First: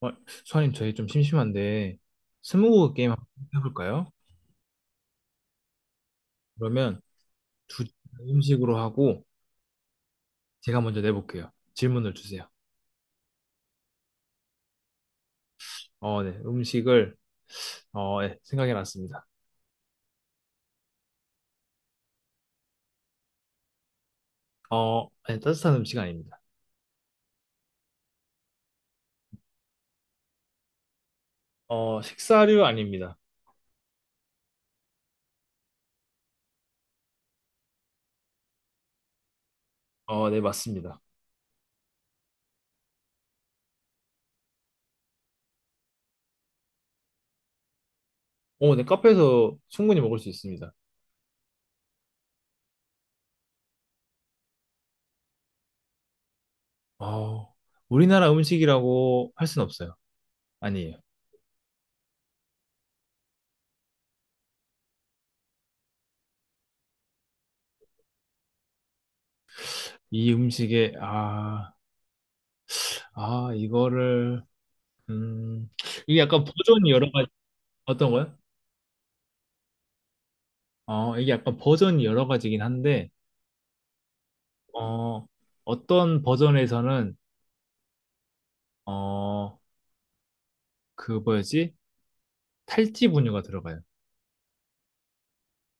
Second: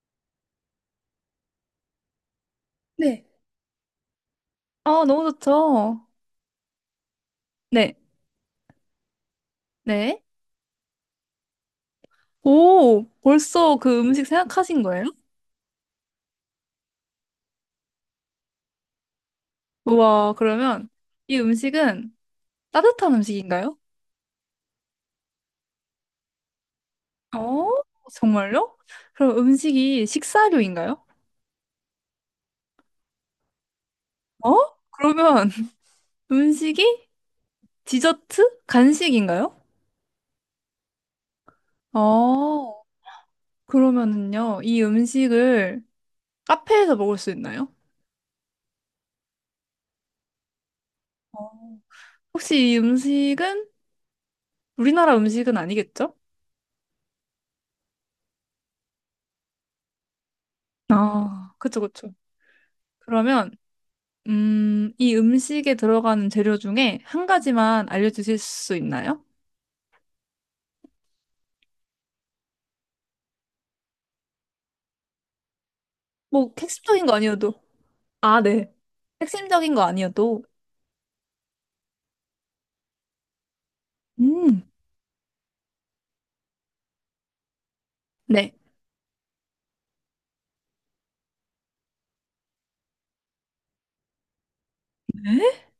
어, 수아님, 저희 좀 심심한데, 스무고개 게임 한번 네. 해볼까요? 아, 너무 좋죠. 그러면 두 네, 음식으로 하고, 네. 제가 먼저 내볼게요. 질문을 주세요. 오, 벌써 그 음식 생각하신 거예요? 네. 음식을, 네, 생각해 놨습니다. 우와, 그러면 이 음식은 따뜻한 음식인가요? 네, 따뜻한 음식 아닙니다. 어, 정말요? 그럼 음식이 식사류인가요? 식사류 아닙니다. 어? 그러면 음식이 디저트? 간식인가요? 네, 맞습니다. 어, 그러면은요, 이 음식을 카페에서 먹을 수 있나요? 네, 카페에서 충분히 먹을 수 있습니다. 어. 혹시 이 음식은 우리나라 음식은 아니겠죠? 어, 우리나라 음식이라고 할 순 없어요. 아니에요. 아, 그쵸, 그쵸. 그러면 이 음식에 들어가는 재료 중에 한 가지만 알려주실 수 있나요? 이 음식에, 아, 아, 이거를, 음, 이게 약간 뭐, 버전이 핵심적인 여러 거 가지, 아니어도. 어떤 거요? 아, 네. 핵심적인 거 아니어도. 이게 약간 버전이 여러 가지긴 한데, 음, 어, 어떤 버전에서는, 네. 어, 그 뭐였지? 탈지 분유가 들어가요.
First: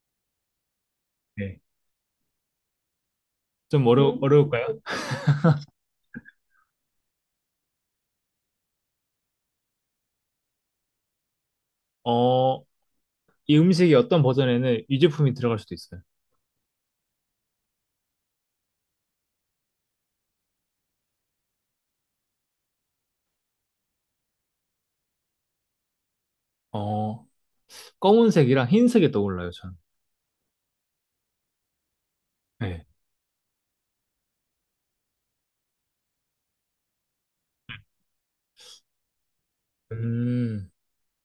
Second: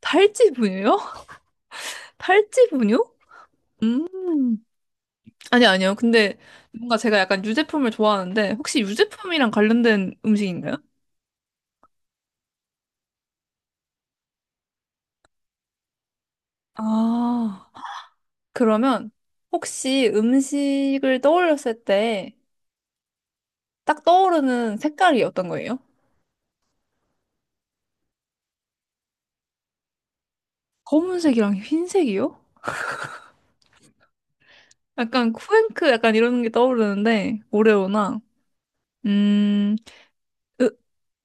탈지 분유요? 네. 탈지 분유? 음, 어려울까요? 아니, 아니요. 근데 뭔가 제가 약간 유제품을 좋아하는데, 혹시 유제품이랑 관련된 음식인가요? 어, 이 음식이 어떤 버전에는 유제품이 들어갈 수도 있어요. 아, 그러면 혹시 음식을 떠올렸을 때 딱 떠오르는 색깔이 어떤 거예요? 어, 검은색이랑 흰색이 떠올라요, 저는. 검은색이랑 흰색이요? 네. 약간 쿠앤크 약간 이런 게 떠오르는데 오레오나 음, 으, 음,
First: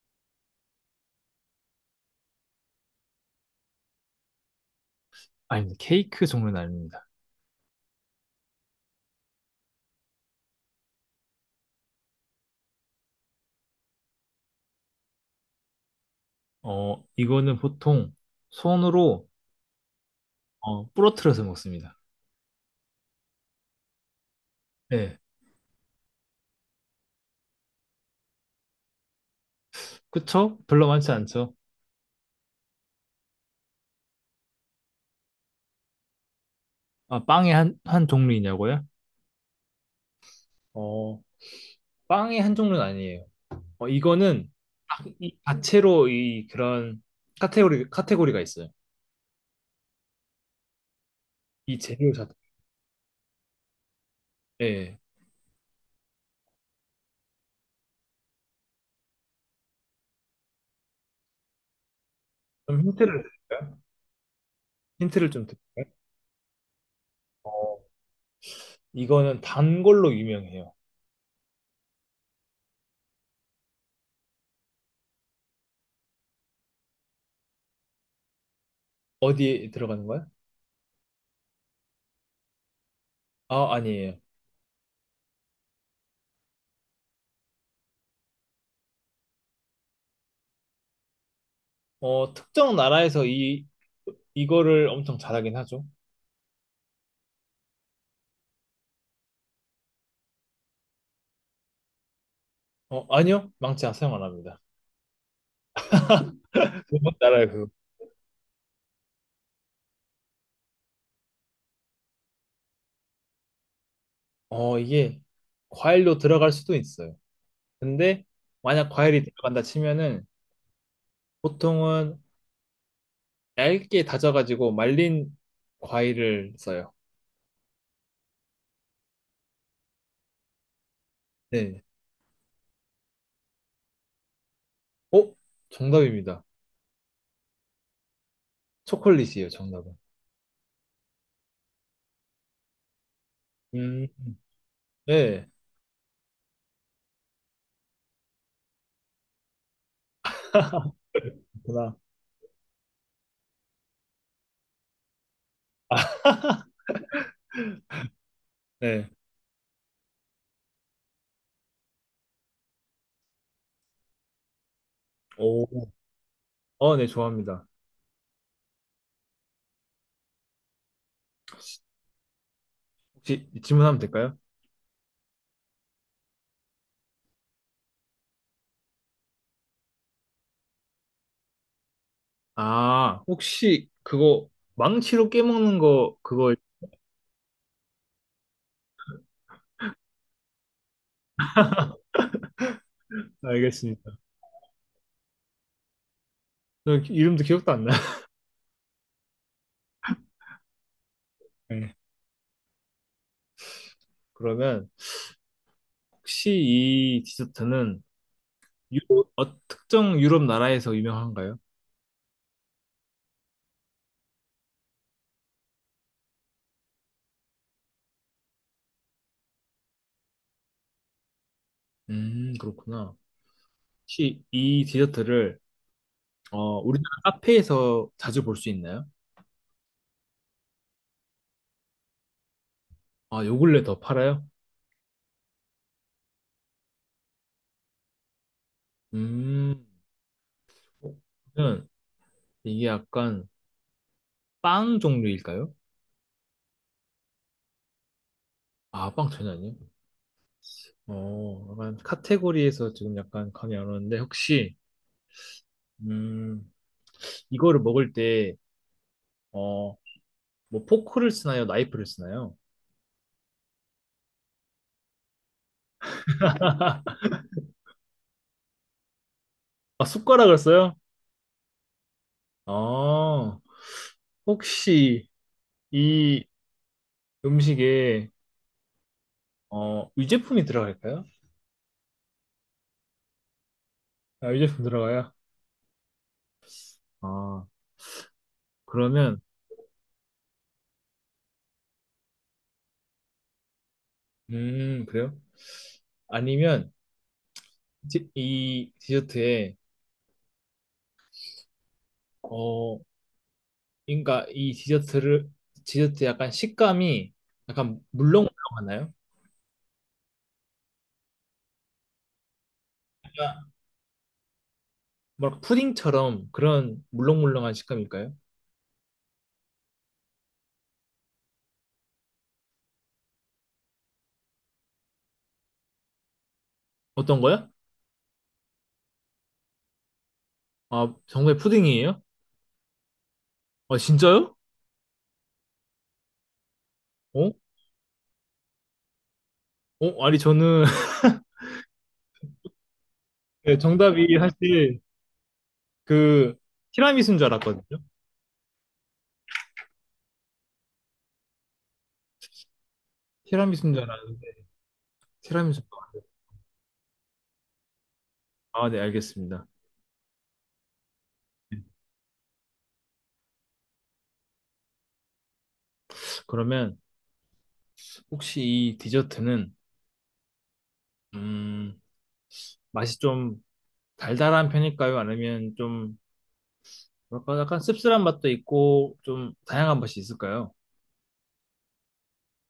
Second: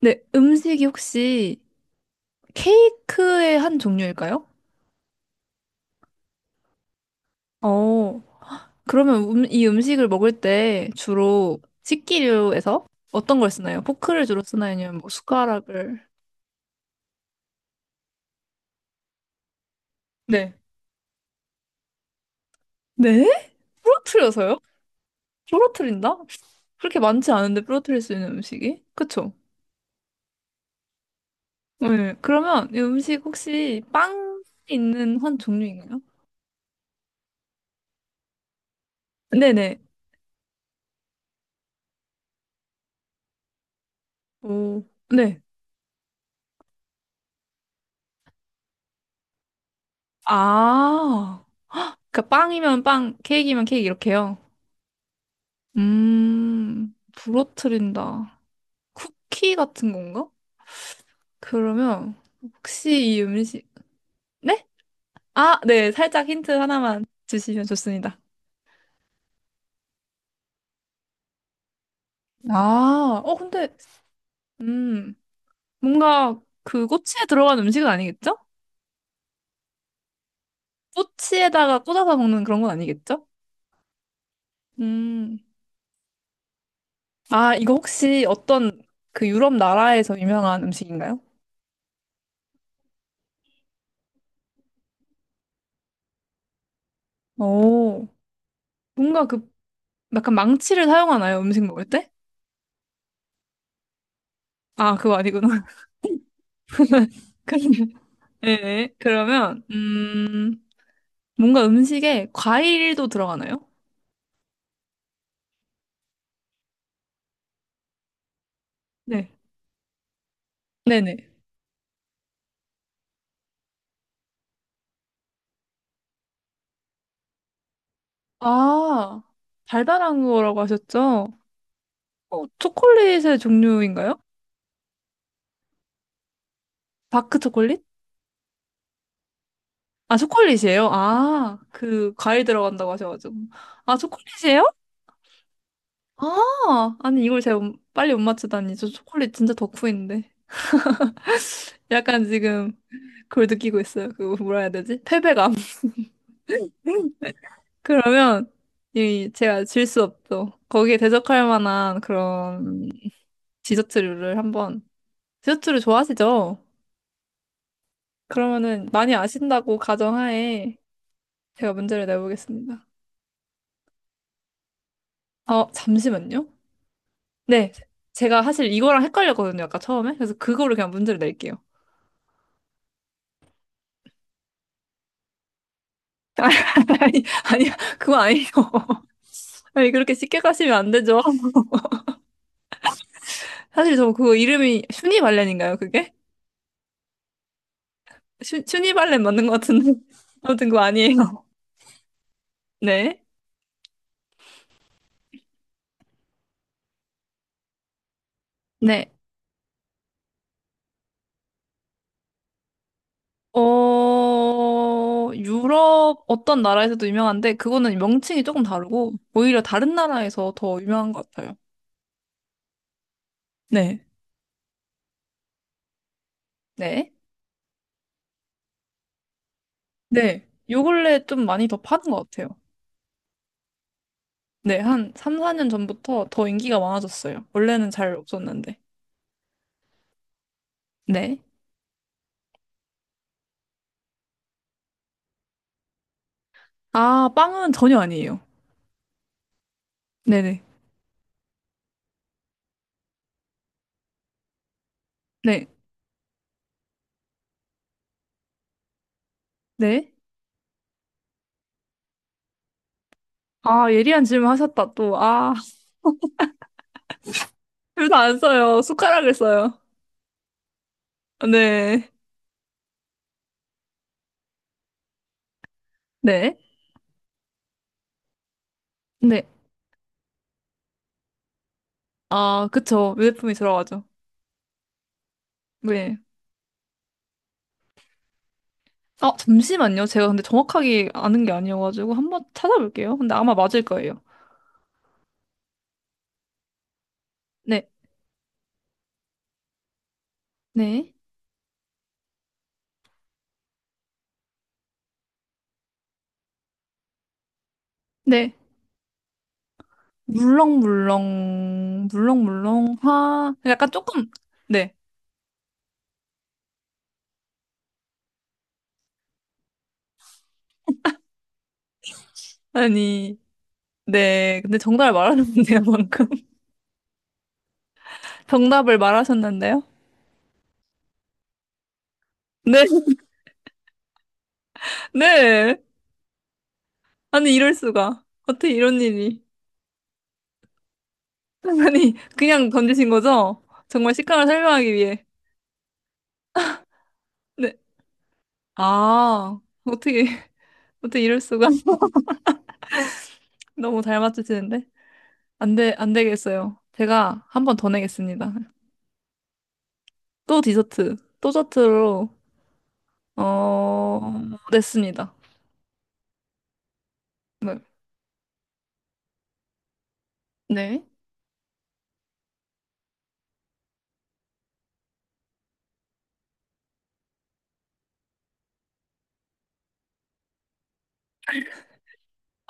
네, 음식이 혹시 케이크의 한 종류일까요? 아니, 케이크 종류는 아닙니다. 어, 그러면 이 음식을 먹을 때 주로 식기류에서 어떤 걸 쓰나요? 포크를 주로 쓰나요? 아니면 뭐 숟가락을? 이거는 보통 손으로, 네. 부러뜨려서 먹습니다. 네? 부러뜨려서요? 네. 부러뜨린다? 그렇게 많지 않은데 부러뜨릴 수 있는 음식이? 그쵸? 그쵸? 별로 많지 않죠? 네. 그러면 이 음식 혹시 빵 있는 한 종류인가요? 아, 빵의 한 종류이냐고요? 네네. 어, 빵의 한 종류는 아니에요. 이거는 오, 딱이 네. 자체로 이 그런 카테고리, 카테고리가 있어요. 아, 이 재료 그러니까 자체. 빵이면 빵, 케이크면 케이크 이렇게요. 예. 부러뜨린다. 쿠키 같은 건가? 그러면 좀 혹시 힌트를 이 음식, 드릴까요? 네? 힌트를 좀 아, 드릴까요? 네, 살짝 힌트 하나만 주시면 어, 좋습니다. 이거는 단 걸로 유명해요. 아, 어, 근데, 음, 뭔가 그 꼬치에 들어간 음식은 아니겠죠? 어디에 들어가는 거야? 꼬치에다가 꽂아서 먹는 그런 건 아니겠죠? 아, 아니에요. 음, 아, 이거 혹시 어떤 그 유럽 나라에서 유명한 음식인가요? 특정 나라에서 이거를 엄청 잘하긴 하죠. 오, 뭔가 그 약간 망치를 사용하나요? 음식 먹을 때? 아니요. 사용 안 합니다. 아, 그거 아니구나. 그건 나라예요, 그거. 그러면, 네, 그러면, 뭔가 음식에 과일도 들어가나요? 이게 과일로 들어갈 수도 있어요. 근데 만약 과일이 네. 들어간다 치면은 네네. 보통은 얇게 다져가지고 말린 과일을 써요. 아, 달달한 거라고 하셨죠? 네. 어, 초콜릿의 종류인가요? 어? 정답입니다. 다크 초콜릿? 초콜릿이에요, 정답은. 아, 초콜릿이에요? 아, 그, 과일 들어간다고 하셔가지고. 아, 음, 초콜릿이에요? 네. 아, 아니, 이걸 제가 못- 빨리 못 맞추다니. 저 초콜릿 진짜 덕후인데. 그렇구나. 약간 지금 그걸 느끼고 있어요. 그, 뭐라 해야 되지? 패배감. 그러면 네. 이 제가 질 수 없죠. 거기에 대적할 만한 그런 디저트류를 한번 디저트를 오. 좋아하시죠? 네, 좋아합니다. 그러면은 많이 아신다고 가정하에 제가 문제를 내보겠습니다. 혹시 질문하면 될까요? 어, 잠시만요. 네, 제가 사실 이거랑 헷갈렸거든요. 아까 처음에. 그래서 그거를 그냥 문제를 낼게요. 아, 혹시 그거 망치로 깨먹는 거 그거 아니, 아니, 그거 아니에요. 아니, 그렇게 쉽게 가시면 안 되죠. 사실 저 알겠습니다. 그거 이름이 슈니발렌인가요, 그게? 저 이름도 기억도 안 나요. 슈, 슈니발렌 맞는 것 같은데. 아무튼 그거 아니에요. 네. 네. 그러면 혹시 이 디저트는 네. 특정 유럽 나라에서 유명한가요? 어, 유럽 어떤 나라에서도 유명한데, 그거는 명칭이 조금 다르고, 오히려 다른 나라에서 더 유명한 것 같아요. 그렇구나. 네. 혹시 이 디저트를 우리나라 네. 카페에서 자주 볼 수 있나요? 네. 요 근래 좀 많이 더 파는 것 같아요. 아, 요 근래 더 팔아요? 네. 한 3, 4년 전부터 더 인기가 많아졌어요. 원래는 잘 없었는데. 음, 어, 네. 그러면 이게 약간 빵 종류일까요? 아, 빵은 전혀 아니에요. 아, 빵 전혀 아니에요? 네네. 약간 카테고리에서 지금 약간 감이 안 오는데, 혹시, 네. 음, 이거를 먹을 때, 어, 네. 뭐 포크를 쓰나요? 나이프를 쓰나요? 아, 예리한 질문 하셨다, 또. 아, 둘 다 안 써요. 숟가락을 써요. 아, 숟가락을 써요? 네. 아, 혹시 이 네. 음식에, 네. 유제품이 들어갈까요? 아, 그쵸. 유제품이 들어가죠. 아, 유제품 들어가요? 네. 아, 아, 그러면, 잠시만요. 제가 근데 정확하게 아는 게 아니어가지고 한번 찾아볼게요. 근데 아마 맞을 거예요. 그래요? 아니면 네, 이 디저트에 네, 어 그러니까 이 디저트를 디저트 약간 식감이 약간 네. 물렁물렁하나요? 물렁물렁, 물렁물렁, 화. 그러니까 약간 조금, 네. 뭐랄까 푸딩처럼 그런 물렁물렁한 식감일까요? 아니, 네. 근데 정답을 말하셨는데요, 방금. 어떤 거요? 정답을 말하셨는데요? 아, 정말 푸딩이에요? 네, 아, 진짜요? 네. 어? 아니, 이럴 수가. 어떻게 이런 일이. 어, 아니 저는 아니, 그냥 던지신 거죠? 네, 정말 정답이 식감을 설명하기 사실 위해. 그 티라미수인 줄 네. 알았거든요. 아, 어떻게, 어떻게 이럴 수가. 티라미수인 줄 너무 잘 알았는데 맞추시는데. 안 티라미수가 돼, 안 아니에요. 되겠어요. 제가 한 번 더 내겠습니다. 아, 네, 알겠습니다. 또 디저트, 또 저트로, 어, 냈습니다. 그러면 네. 혹시 이 디저트는 네. 음, 맛이 좀 달달한 편일까요? 아니면 좀 뭐랄까 약간 씁쓸한 맛도 있고 좀 다양한 맛이 있을까요?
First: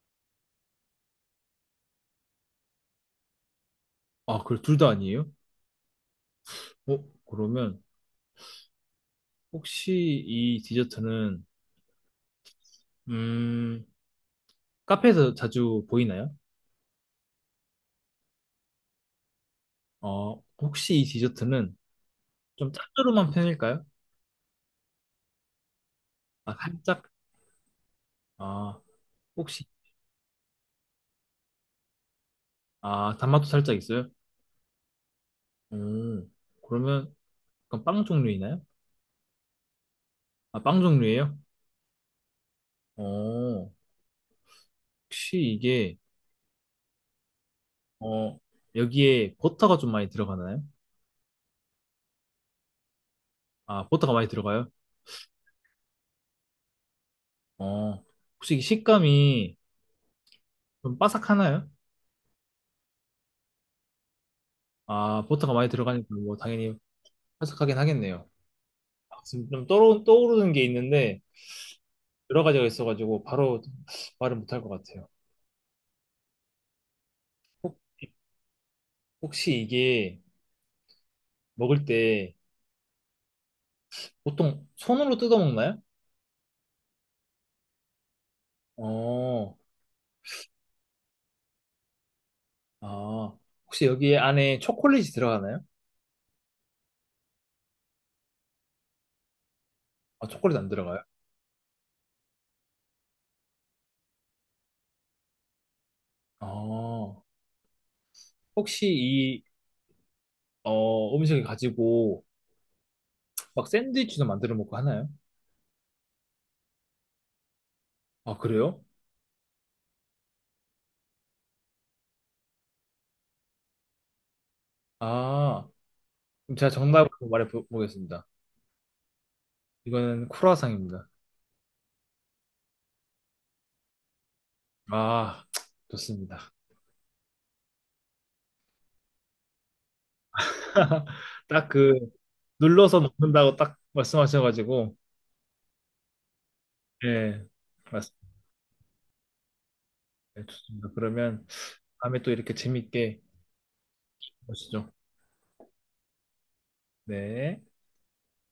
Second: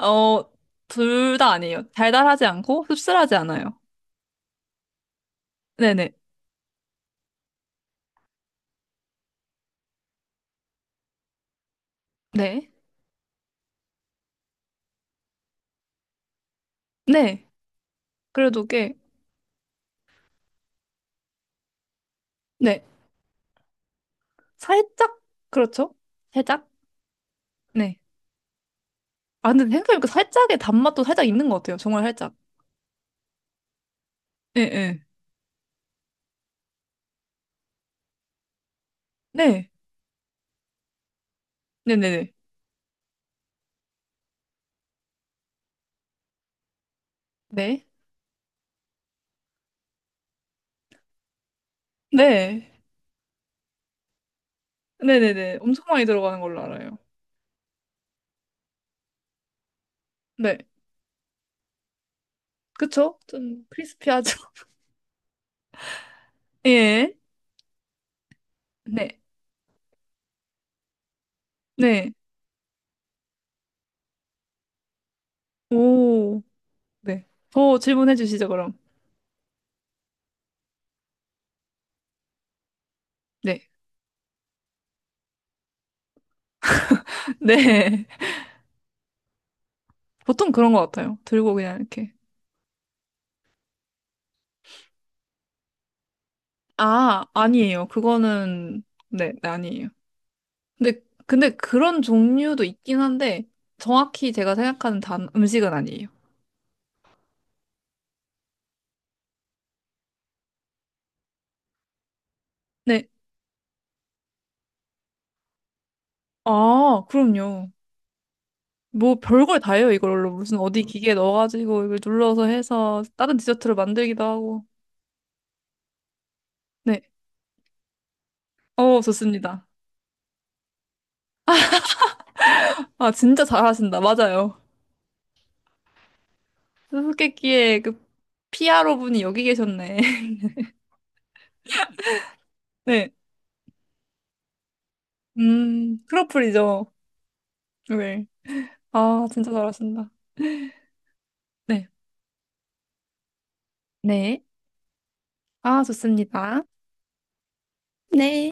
어, 둘 다 아니에요. 달달하지 않고 씁쓸하지 않아요. 아, 그 둘 다 아니에요? 네네. 어, 그러면 혹시 이 디저트는 네. 음, 카페에서 자주 보이나요? 네. 그래도 꽤, 혹시 이 디저트는 좀 네. 짭조름한 편일까요? 살짝, 그렇죠? 아, 살짝? 살짝? 네. 아, 아, 근데 혹시 생각해보니까 살짝의 단맛도 살짝 있는 것 같아요. 정말 살짝. 아, 단맛도 살짝 있어요? 예, 예. 음, 그러면 그빵 종류이나요? 네. 아, 빵 종류예요? 네네네. 어, 혹시 이게 네. 어, 여기에 버터가 좀 많이 들어가나요? 네. 아, 버터가 많이 들어가요? 네네네. 엄청 많이 들어가는 걸로 알아요. 어, 혹시 이 식감이 네. 좀 바삭하나요? 그쵸? 좀 크리스피하죠. 아, 버터가 많이 들어가니까 뭐 당연히 예. 바삭하긴 하겠네요. 아, 네. 지금 좀 떠오르는 게 있는데 네. 여러 가지가 있어가지고 바로 말을 못할 것 같아요. 오. 네. 더 혹- 질문해 주시죠, 그럼. 혹시 이게 먹을 때 네. 보통 손으로 뜯어 먹나요? 네. 어, 보통 그런 것 같아요. 들고 그냥 이렇게. 아, 혹시 여기 안에 초콜릿이 들어가나요? 아, 아니에요. 그거는, 네, 네, 아니에요. 아, 초콜릿 안 근데, 들어가요? 근데 그런 종류도 있긴 한데, 정확히 제가 생각하는 단, 음식은 아니에요. 어, 혹시 음식을 가지고 네. 막 샌드위치도 만들어 먹고 하나요? 아, 그럼요. 아, 그래요? 뭐 별걸 다 해요, 이걸로. 무슨 어디 기계 넣어가지고 이걸 눌러서 해서 다른 디저트를 만들기도 하고. 아, 그럼 제가 네. 정답을 말해보겠습니다. 어, 좋습니다. 이거는 크루아상입니다. 아, 진짜 잘하신다. 맞아요. 아, 좋습니다. 수수께끼의 그 피아로 분이 여기 계셨네. 딱 그, 눌러서 네. 먹는다고 딱 말씀하셔가지고, 크로플이죠. 예, 네. 맞습니다. 아, 진짜 잘하신다. 예, 좋습니다. 그러면 네. 다음에 또 이렇게 재밌게 네. 보시죠. 아, 좋습니다. 네. 네.